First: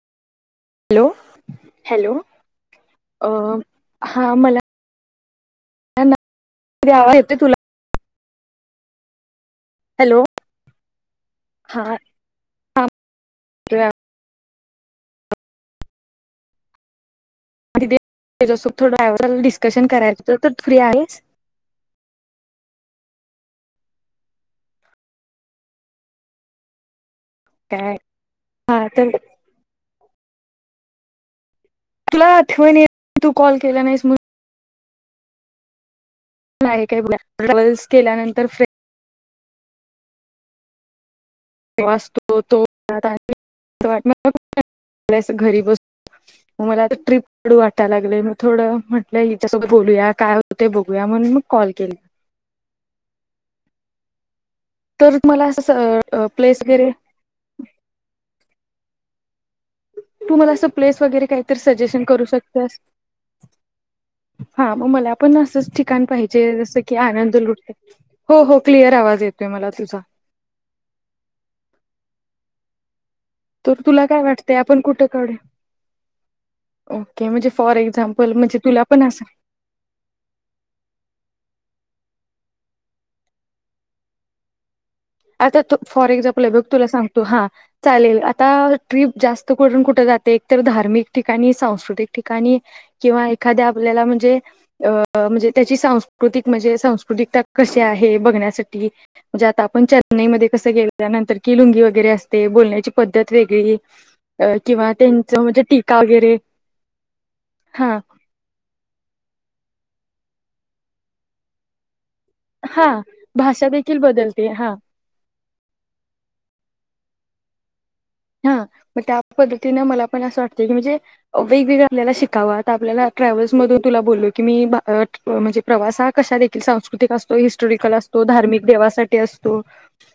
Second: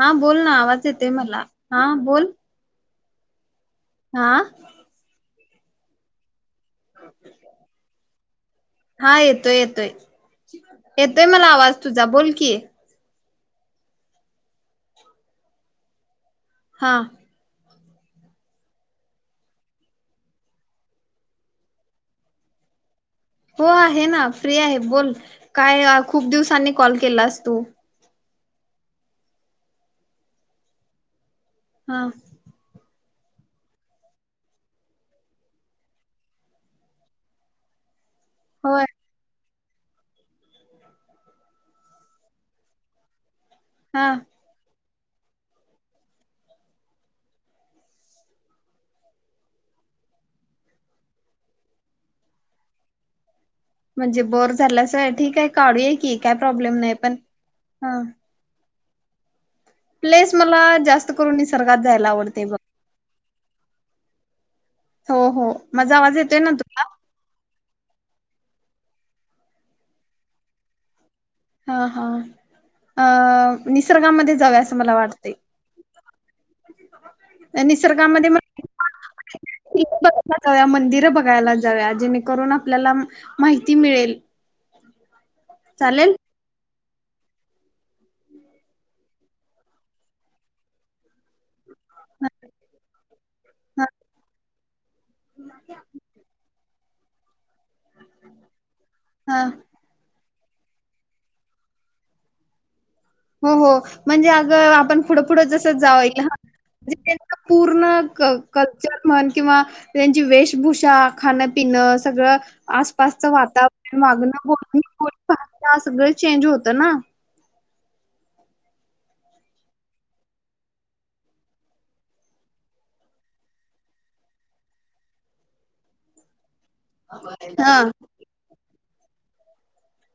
हा बोल ना आवाज हॅलो येतंय मला, हा हॅलो बोल. अ. हा आ... मला [unintelligible] आवाज येतोय तुला? हां येत तोय येतोय हॅलो येतोय मला हा आवाज तुझा बोल की. [unintelligible] हां. [unintelligible] डिस्कशन करायचं होतं तर फ्री आहेस? हो आहे ना फ्री आहे बोल काय अ खूप दिवसांनी कॉल केलास. तू काय? हा तर हा तुला आठवण येत तू कॉल केला नाहीस म्हणून नाही [unintelligible] केल्यानंतर [unintelligible] होय वाचतो तो [unintelligible] हा [unintelligible] मला असं घरी बसून मला आता ट्रीप काढू वाटाया लागलंय मग, थोडं म्हटलं हिच्यासोबत बोलूया काय होतंय बघूया म्हणून मग कॉल केला. म्हंजे बोर धरलासा होय तर ठीक मला आहे काढूया की, असं काय प्लेस प्रॉब्लेम वगैरे नाही पण हां. प्लेस तू मला असं प्लेस जास्त वगैरे करून काहीतरी निसर्गात सजेशन जायला करू आवडतंय बघ. शकतेस हा मग मला हो पण हो असंच माझा ठिकाण आवाज येतोय पाहिजे ना जसं तुला की आनंद लुटता ये हो हो क्लिअर आवाज येतोय मला तुझा. हां हां. अ तर तुला काय निसर्गामध्ये वाटतंय जाऊया असं आपण मला कुठे वाटतंय. काढूया ओके म्हणजे फॉर निसर्गामध्ये एक्झाम्पल म्हणजे तुला पण असं [unintelligible] बघायला जाऊया, मंदिरं बघायला जाऊया जेणे करून आपल्याला माहिती मिळेल. आता तू फॉर चालेल एक्झाम्पल य बघ. तु सांगतो हा चालेल आता ट्रिप जास्त करून कुठं जाते एक तर धार्मिक ठिकाणी स्थ सांस्कृतिक ठिकाणी किंवा एखाद्या ह आपल्याला म्हंजे अ म्हंजे अ अ त्याची सांस्कृतिक म्हंजे सांस्कृतिककता कशी आहे बघण्यासाठी ह म्हंजे आता आपण चर्च नई म ते कसं गे नंतर की लुंगी वगैरे असते बोलण्याची पद्धत हो हो वेगळी म्हणजे अग अ किंवा आपण पुढं त्यांचं पुढं म्हणजे जसं टीका जाऊल वगैरे म्हंजे त्यां पूर्ण हा कल्चर म्हण किंवा त्यांची वेशभूषा खाणं पिण सगळ हा आसपासचं भाषा देखील वातावरण वागणं बदलते हा बोलणं भाषा सगळं चेंज होतं ना हां म त्या पद्धतीनें मला पण असं वाटतंय की म्हंजे वेगवेगळ आपल्याला शिकावं आता, आपल्याला ट्रॅव्हल्स मधून तुला बोललोय की मी भा अ म्हंजे प्रवास हा कशाने त्यो सांस्कृतिक असतोय, हा हिस्टॉरिकल असतों धार्मिक देवासाठी ते असतो.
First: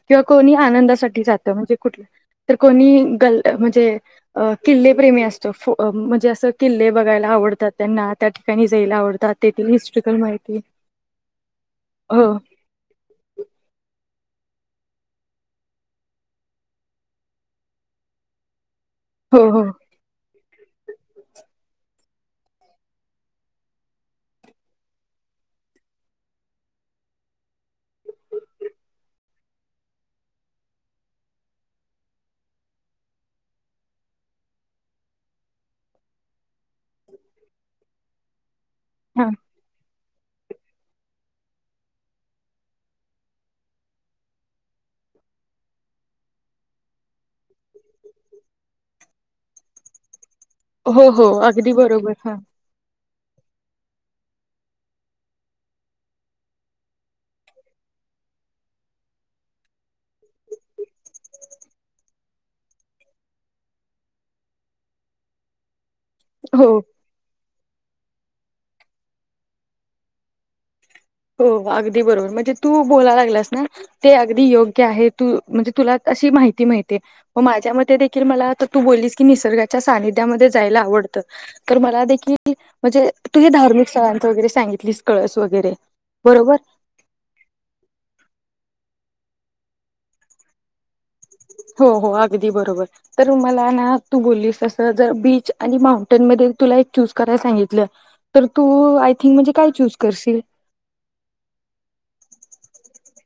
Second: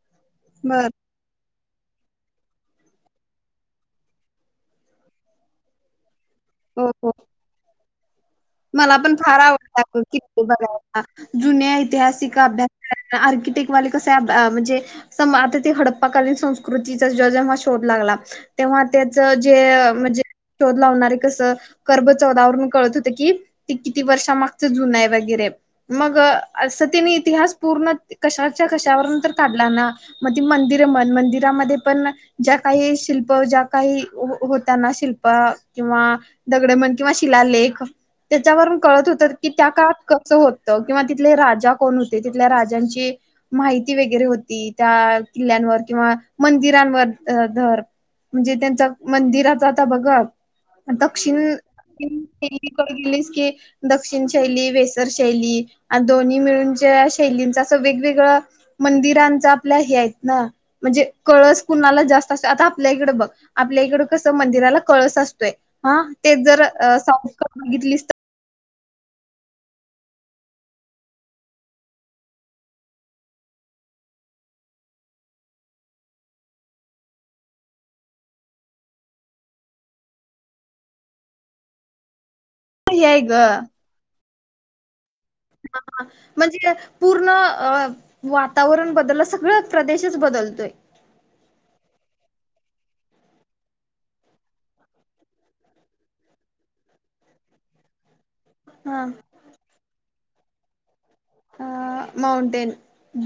किंवा कोणी बर आनंदासाठी जातं. म्हणजे कुठ कोणी ग म्हणजे किल् प्रेमी असतो, म्हणजे किल्ले बघायला आवडतात त्यांना त्या ठिकाणी मला जायला पण आवडतात फार तेथील आवडत हिस्ट्रिकल माहिती बघाय जुन्या हो ऐतिहासिक अभ्यास कराय आर्किटेक्ट वाले कस म्हणजे आता ते हडप्पाकालीन संस्कृतीचा ज जेव्हा शोध लागला. तेव्हा त्याच हो हो जे म्हणजे शोध लावणारे कसं. कर्ब चौदावरून कळत होते. कि ते किती वर्षामागच जुन आहे वगैरे मग असं तिने इतिहास पूर्ण कशाच्या कशावरून तर काढला ना मग ती मंदिर म्हण मंदिरामध्ये पण ज्या काही शिल्प ज्या काही होतना शिल्प किंवा दगडे म्हण किंवा शिलालेख त्याच्यावर कळत हा होत की त्या काळात होत. किंवा तिथले राजा कोण होते तिथल्या राजांची माहिती वगैरे होती त्या किल्ल्यांवर किंवा मंदिरांवर धर म्हणजे त्यांच मंदिराच आता बघा हो हो दक्षिण अगदी बरोबर हा दिल्लीकडे गेले. कि दक्षिण शैली वेसर शैली दोन्ही मिळूनच्या शैलींचा अस वेगवेगळ मंदिरांचा आपल्या हे आहेत ना म्हणजे कळस कुणाला जास्त असतो आता आपल्या इकड बघ आपल्या इकड कस मंदिराला कळस असतो. य हा. ते जर हो घितलीस हो, अगदी बरोबर म्हणजे तू बोलाय लागलास ना ते अगदी योग्य आहे. तू म्हणजे तुला अशी माहिती माहिती माझ्या म देखील मला तू बोललीस की निसर्गाच्या सानिध्यामध्ये जायला आवडतं तर मला देखील हे म्हजे आहे ग तुझ्या धार्मिक स्थळ वगैरे सांगितली कळस वगैरे बरोबर म्हणजे पूर्ण वातावरण बल- सगळं प्रदेशच बदलतोय हो, हो, अगदी बरोबर तर मला ना तू बोललीस तस जर बीच आणि माउंटेन म तुला एक चूज करायला सांगितलं तर तू हा आय थिंक म्हणजे काय चूज करशील अ माउंटेन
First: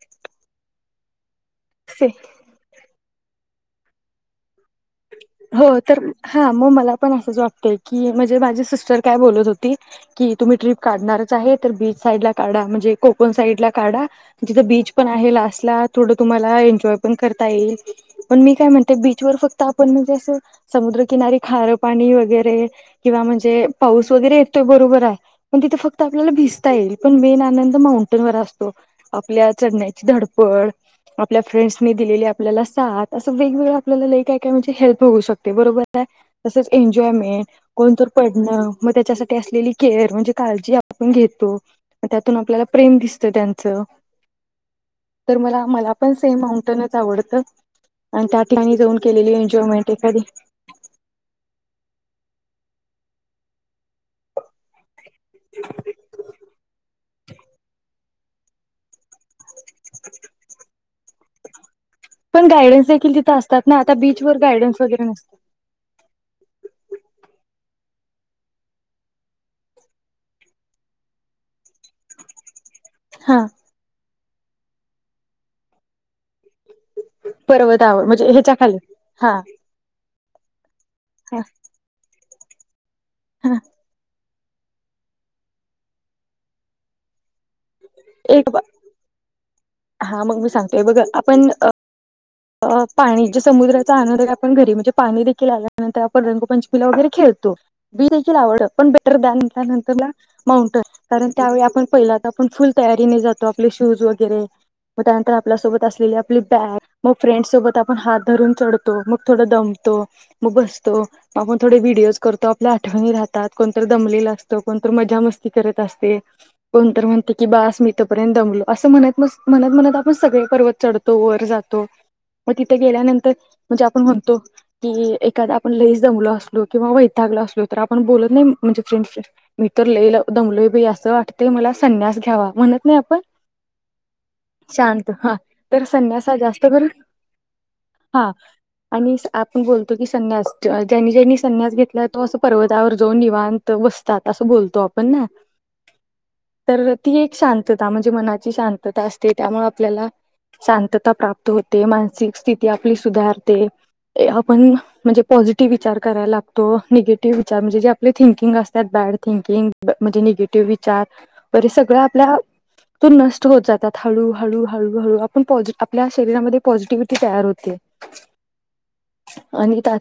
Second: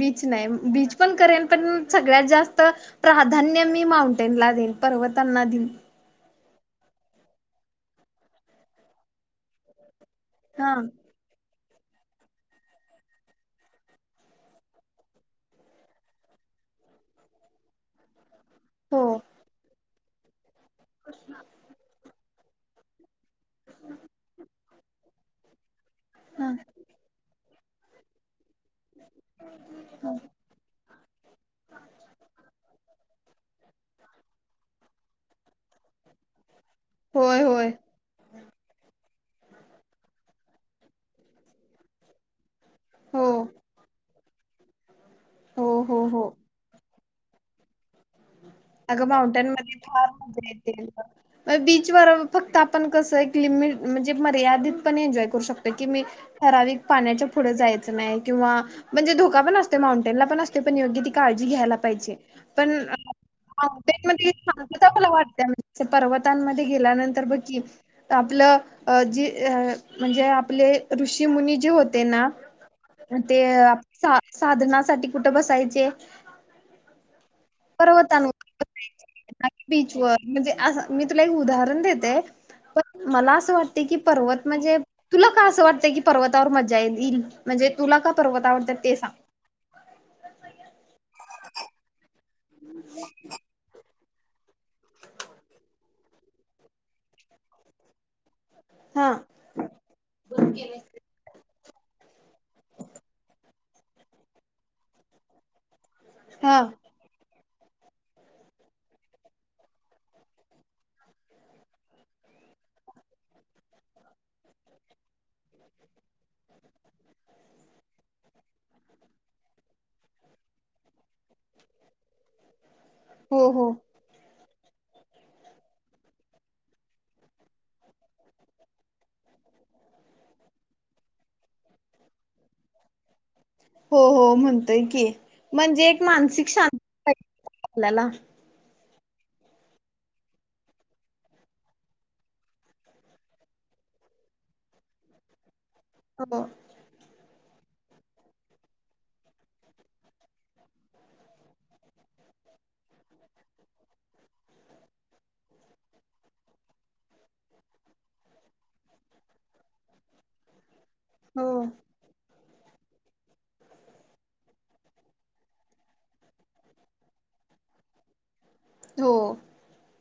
बीच नाही, बीच पण करेनं. पण सगळ्यात जास्त प्राधान्य मी माउंटेन ला देईन. पर्वतांना दिली. हो तर हा मग मला पण असंच वाटतंय की म्हणजे माझी सिस्टर काय बोलत होती. की, तुम्ही हा ट्रीप काढणारच आहे. तर बीच साईड ला काढा म्हणजे कोकण साईड ला काढा, जिथं बीच पण आहे, लास्ट ला थोडं तुम्हाला एन्जॉय पण करता येईल. पण मी काय म्हणते हो बीचवर फक्त- पण म्हणजे असं समुद्रकिनारी खारं पाणी वगैरे ते [inaudible] ते पाऊस वगैरे बरोबर आहे, पण तिथे फक्त- आपल्याला हा भिजता येईल, पण बेन आनंद [unintelligible] माऊंडन असं आपल्या चढण्याची धडपड, आपल्या फ्रेंडस दिलेली आपल्याला साथ, असं वेगवेगळ आपल्या लाई क- ह हेल्प होउ शकतं. ते बरोबर आहे. तसच होय एन्जॉयमेंट, होय कोणत पडणं मग त्याच्यासाठी असलेली केअर म्हणजे काळजी आपण घेतो त्यातून आपल्या प्रेम दिसत हो त्यांचं, तर मला, हो मला हो पण हो सेम माउंटन आवडतं. आणि त्या ठिकाणी जाऊन केलेली माऊंटन एन्जॉयमेंट एखादी वर [inaudible] आपण कसं, एक लिमिट म्हणजे मर्यादित पण, एन्जॉय करू शकतो की, मी ठराविक पाण्याच्या पुढे जायचं नाही. किंवा म्हणजे धोका पण असत. माऊंटन ला पण असते पण योग्य ती काळजी घ्यायला. पाहिजे, पण गायडन्स देखील तिथं असतात ना आता बीचवर गायडन्स सांतता वगैरे मला वाटत नसतात म्ह पर्वतांमध्ये गेल्यानंतर बघ की [inaudible] आपलं जी म्हणजे आपले ऋषी मुनी जे होते ना ते हा आप साधनासाठीठी कुठे बसायचे. ह पर्वतनवर बीच व म्हणजे असं मी तुला एक हा उदाहरण देते. हो मला असं हा वाटते की पर्वत म्हणजे तुला काय असं वाटतंय की पर्वतावर मजा येईल म्हणजे तुला का पर्वत एक आवडतात ते सांग. हा मग मी सांगतोय बघ आपण अ पाणी जे समुद्रात आपण घरी म्हणजे पाणी देखील आल्यानंतर आपण रंगपंचमीला वगैरे खेळतो बी [unintelligible] कारण हा काय [unintelligible] पहिल आपण फुल तयारी नी जातो आपले शूज वगैरे आपल्या सोबत असलेली आपली हा बॅग फ्रेंड्सोबत आपण हात धरून चढतो. मग थोडं दमतो मग बसतो ग आपण थोडे व्हिडिओज करतो. आपल्या आठवणी राहतात, कोणत दमलेलं असतं. कोणत मजा मस्ती करत असते [inaudible] कोणत म्हणते की बस मी इथपर्यंत दमलो असं म्हणत म म्हणत म्हणत आपण सगळे पर्वत चढतो वर जातो‌. तो मग तिथे गेल्यानंतर हो हो म्हणजे आपण म्हणतो की एखाद आपण लईच दमलो असलो, किंवा वैतागल असलो, तर आपण बोलत नाही महणजे फ्रेंड मी तर लई दमलोय बई असं वाटते मला संन्यास घ्यावा म्हणत नाही आपण. हो हो म्हणतोय की शांत हा तर म्हणजे एक संन्यास हा मानसिक जास्त करून शक्ती ां आपल्याला हा आणि आपण बोलतो की संन्यास ज्यांनी ज्यांनी संन्यास घेतला तो असं पर्वतावर जाऊन निवांत बसतात असं बोलतो आपण ना हो तर ती एक शांतता म्हणजे मनाची शांतता असते. त्यामुळे आपल्याला शांतता प्राप्त, होते मानसिक स्थिती आपली सुधारते आपण म्हणजे पॉझिटिव्ह विचार करायला लागतो निगेटिव्ह विचार म्हणजे जे आपले थिंकिंग असत्यात बॅड थिंकिंग म्हणजे निगेटिव्ह. हो [unintelligible] सगळ आपल्या तो नष्ट होत जातात हळू हळू हळू हळू आपण प आपल्या शरीरामध्ये पॉझिटिव्हटी तयार होते. हो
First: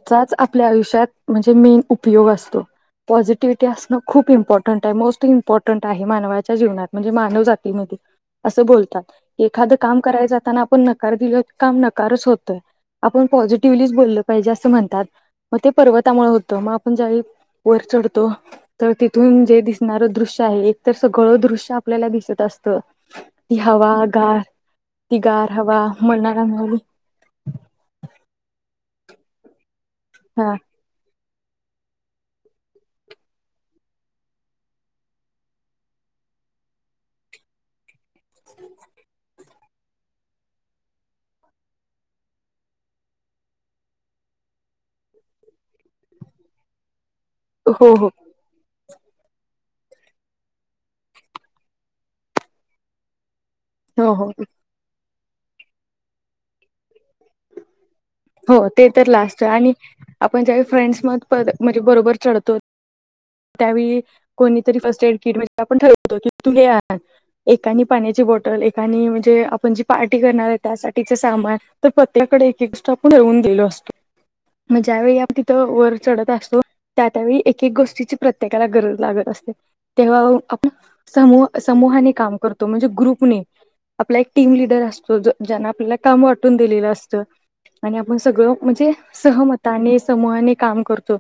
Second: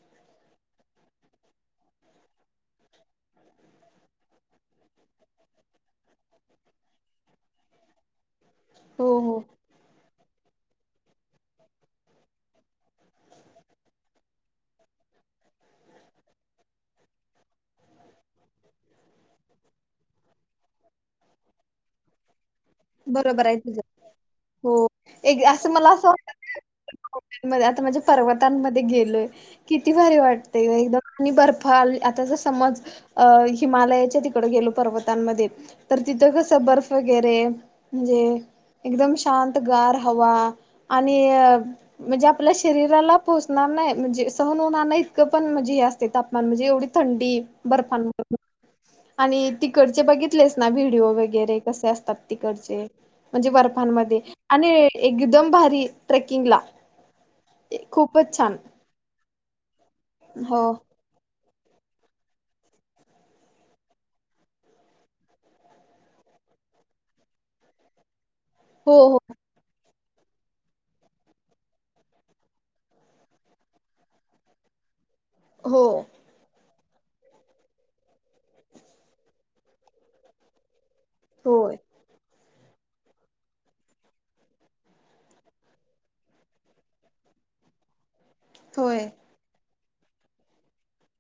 च आपल्या आयुष्यात म्हणजे मेन उपयोग असतो पॉझिटिव्हटी असणं खूप इम्पॉर्टंट आहे मोस्ट इं्पॉर्टंट मा नवाच्जीव म्हण मा जी अस ब हो हो एखा काम करा जात पुन्हा काम नकारच होत आपण पॉझिटिव्हली बोललं पाहिजे अस म्हणतात म ते पर्वतामुळे होत मग आपण ज वर च तर तिथून जे दिसणार दृश्य आहे एक तर सगळं दृश्य आपल्याला दिसत असत बरोबर ती आहे तुझ. हवा गार हो ती एक गार हवा [unintelligible] मनाला मिळाली आता म्हणजे पर्वतांमध्ये गेलो [unintelligible] किती भारी हा वाटते एकदम आणि बर्फाल आताच समज अ हिमालयाच्या तिकड गेलो पर्वतांमध्ये तर तिथं कसं बर्फ वगैरे म्हणजे एकदम शांतगार हवा आणि म्हणजे आपल्या शरीराला पोहोचणार नाही म्हणजे सहन होणार नाही इतकं पण म्हणजे हे असते तापमान म्हणजे एवढे थंडी बर्फ हो हो [unintelligible] आणि तिकडचे बघितलेस ना व्हिडिओ वगैरे कसे असतात तिकडचे म्हणजे हो बर्फांमध्ये हो. आणि एकदम भारी ट्रेकिंग ला हो ते तर लास्ट आणि आपण ज्या ही हो फ्रेंड्स मध्ये म्हणजे बरोबर चढतो. त्यावेळी कोणीतरी फर्स्ट एड किट म्हणजे आपण ठरवतो की तु हे आण एकानी पाण्याची बॉट हो एकानी म्हणजे आपण ज पार्टी करणार आहे त्यासाठीचे सामान तर प्रत्येकाकडे एकेक स्टॉक ठेवून दिलो असतो मग ज्यावेळी आप तिथं हो हो वर चढत असतो त्या त्या वेळी एक एक गोष्टीची प्रत्येकाला गरज लागत असते तेव्हा आपण समूह होय समूहाने काम करतो. म्हणजे ग्रुप ने आपला एक टीम लिडर असतो ज्याने आपल्याला काम वाटून दिलेलं असत आणि मग सगळं म्हणजे होय सहमत आणि समूहाने काम करतो.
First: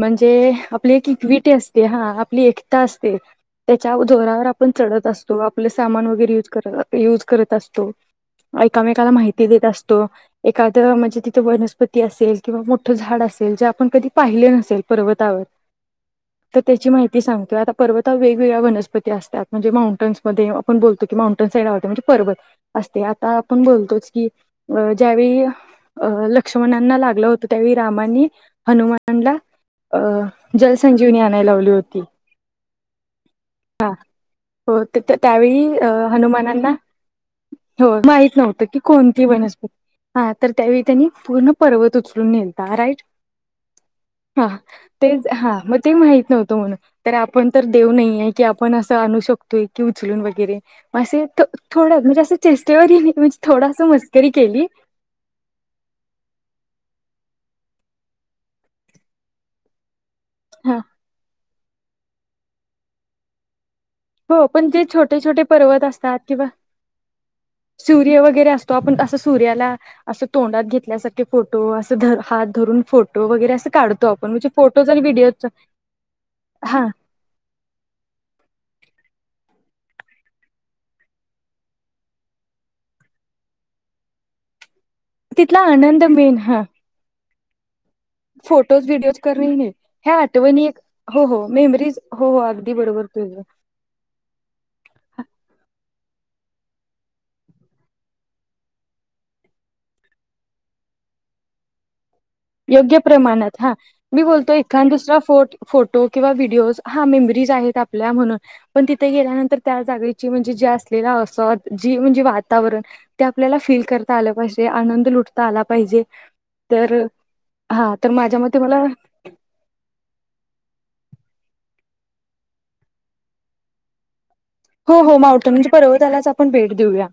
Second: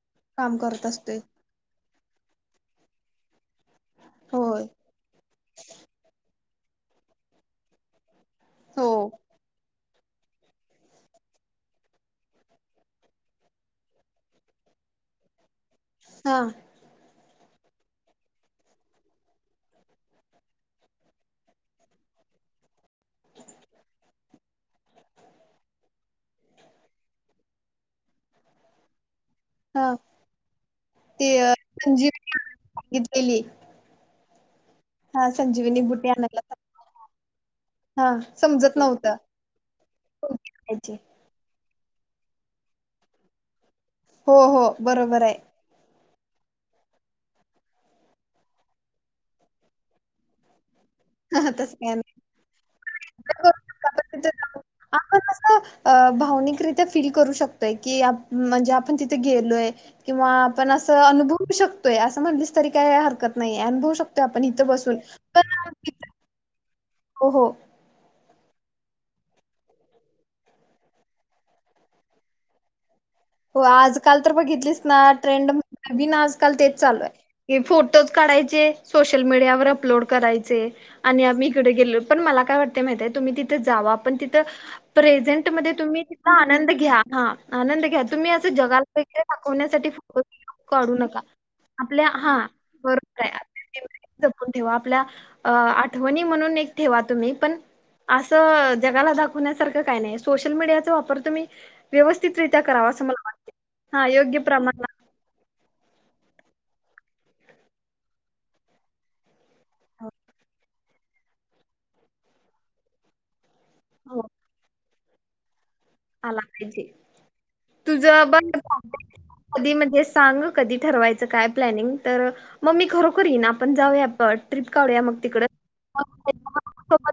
म्हणजे काम करत आपले असतोय कितवी हा आपली एकता असते. त्याच्या जोरावर होय आपण चढत असतो आपलं सामान वगैरे युज यूज करत असतो. हो एकामेकाला माहिती देत असतो. एखाद म्हणजे तिथ वनस्पती असेल किंवा मोठ झाड असेल जे आपण कधी पाहिले नसेल पर्वतावर हा तर त्याची माहिती सांगतोय आता पर्वतावर वेगवेगळ्या वनस्पती असतात म्हणजे माउंटनस मध्ये आपण बोलतो की माउंटन साईड म्हणजे पर्वत असते आता आपण बोलतोच की ज्यावेळी लक्ष्मणना ना लागल होतं त्यावेळी रामांनी हनुमान मानला हा अ ज ज्यांनी आणया लावली होती. गीटलेली. हा. हो त-त त्यावेळी संजीवनी बुटी आणायला सांग- हनुमानांना हो हा माहित नव्हत समजत की नव्हतं कोणती वनस्पती, हा कोणती तर त्यावेळी आणायची. त्यांनी पूर्ण पर्वत उचलून नेलता, राईट? हो हा हो बरोबर तेच आहे हा मग ते माहिती नव्हत म्हण तर आपण तर देव नाहीये. की आपण असं आणू शकतोय की उचलून वगैरे असं इतकं तस थोड काय नाही म्हणजे असं चेष्टेवारी [unintelligible] थोडस तिथे मस्करी जाऊन केली. आपण असं तय की आप म्हणजे आपण तिथे गेलोय. किंवा आपण हा असं अनुभवू शक तय असं म्हटलीस तरी काय हरकत नाहीय. अनभु हो पण जे छोटे छोटे पर्वत अस तात किंवा हो हो. सूर्य व हेरे असतो आपण ते असं सूर्याला अस तोंडात घेतल्यासारखे फोटो अस धर हात धरून फो हो आजकाल तर बघितलीस ना व्हिडिओ ट्रेंड नवीन आजकाल तेच हा चालू आहे हे फोटोज काढायचे. सोशल मीडियावर अपलोड करायचे आणि आम्ही इकडे गेलो, पण मला काय वाटत माहितय तुम्ही तिथं जावा पण तिथं प्रेझेंट तिथला मध्ये तुम्ही आनंद तिथं मेन हा आनंद घ्या. हा आनंद घ्या. तुम्ही असं फोटोज जगाला व्हिडिओज वगैरे करणे नाही दाखवण्यासाठी ह्या फोटो आठवणी एक काढू नका हो हो मेमरीज आपल्या हो हा हो अगदी बरोबर तुझं आहे जपून ठेवा आपल्या अं आ वणी म्हणून एक ठेवा तुमी पण, आसं जगाला दाखवण्यासारखं काय नाही. सोशल मिडीयाचा वापर तुम्ही व्यवस स्तित रित्या करावा. योग्य मला प्रमाणात वाटते. हा, मी योग्य बोलतो प्रमाणात एकंदुसरा फोट फोटो किंवा व्हिडिओ रोज हा मेमोरिज आहेत आपल्या म्हणून, पण तिथे गेल्यानंतर त्या हो, जागेची म्हणजे जे असलेला असत जी म्हणजे वातावरण, त्या पल्याला फील करता हो, आलं पाहिजे, आनं लुटता आला पाहिजे आला पाहिजे. तर हा तर तुझं बघ माझ्या मते मला [inaudible] कधी म्हणजे सांग कधी ठरवाय च काय प्लनिंग तर, म मी खरोखर येईन आपण जाऊया ट्रिप हो काढुया मग हो तिकडं मावटं म्हणजे पर्वतालाच आपण भेट [inaudible] देऊया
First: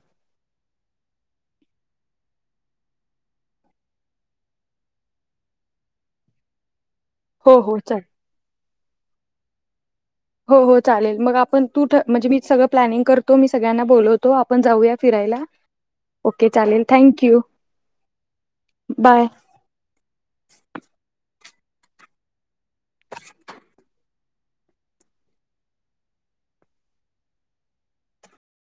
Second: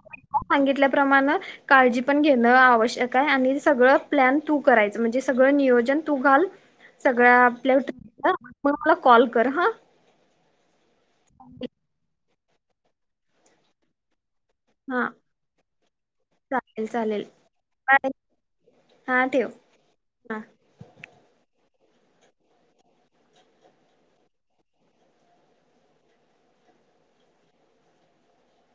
सांगितल्या प्रमाणं काळजी पण घेणं आवश्यक आहे आणि सगळं प्लॅन तू करायच, म्हणजे सगळं नियोजन तू घाल. सगळ्या हो आपल्या हो चालेल [unintelligible] म मला कॉल कर ह हो हो चालेल मग आपण तू ठ म्हणजे मी सगळ प्लॅनिंग कर तू मी सगळ्यांना बोलव तो आपण जाऊया हा फिरायला. ओके चालेल थँक यू. Bye bye. हा ठेव हा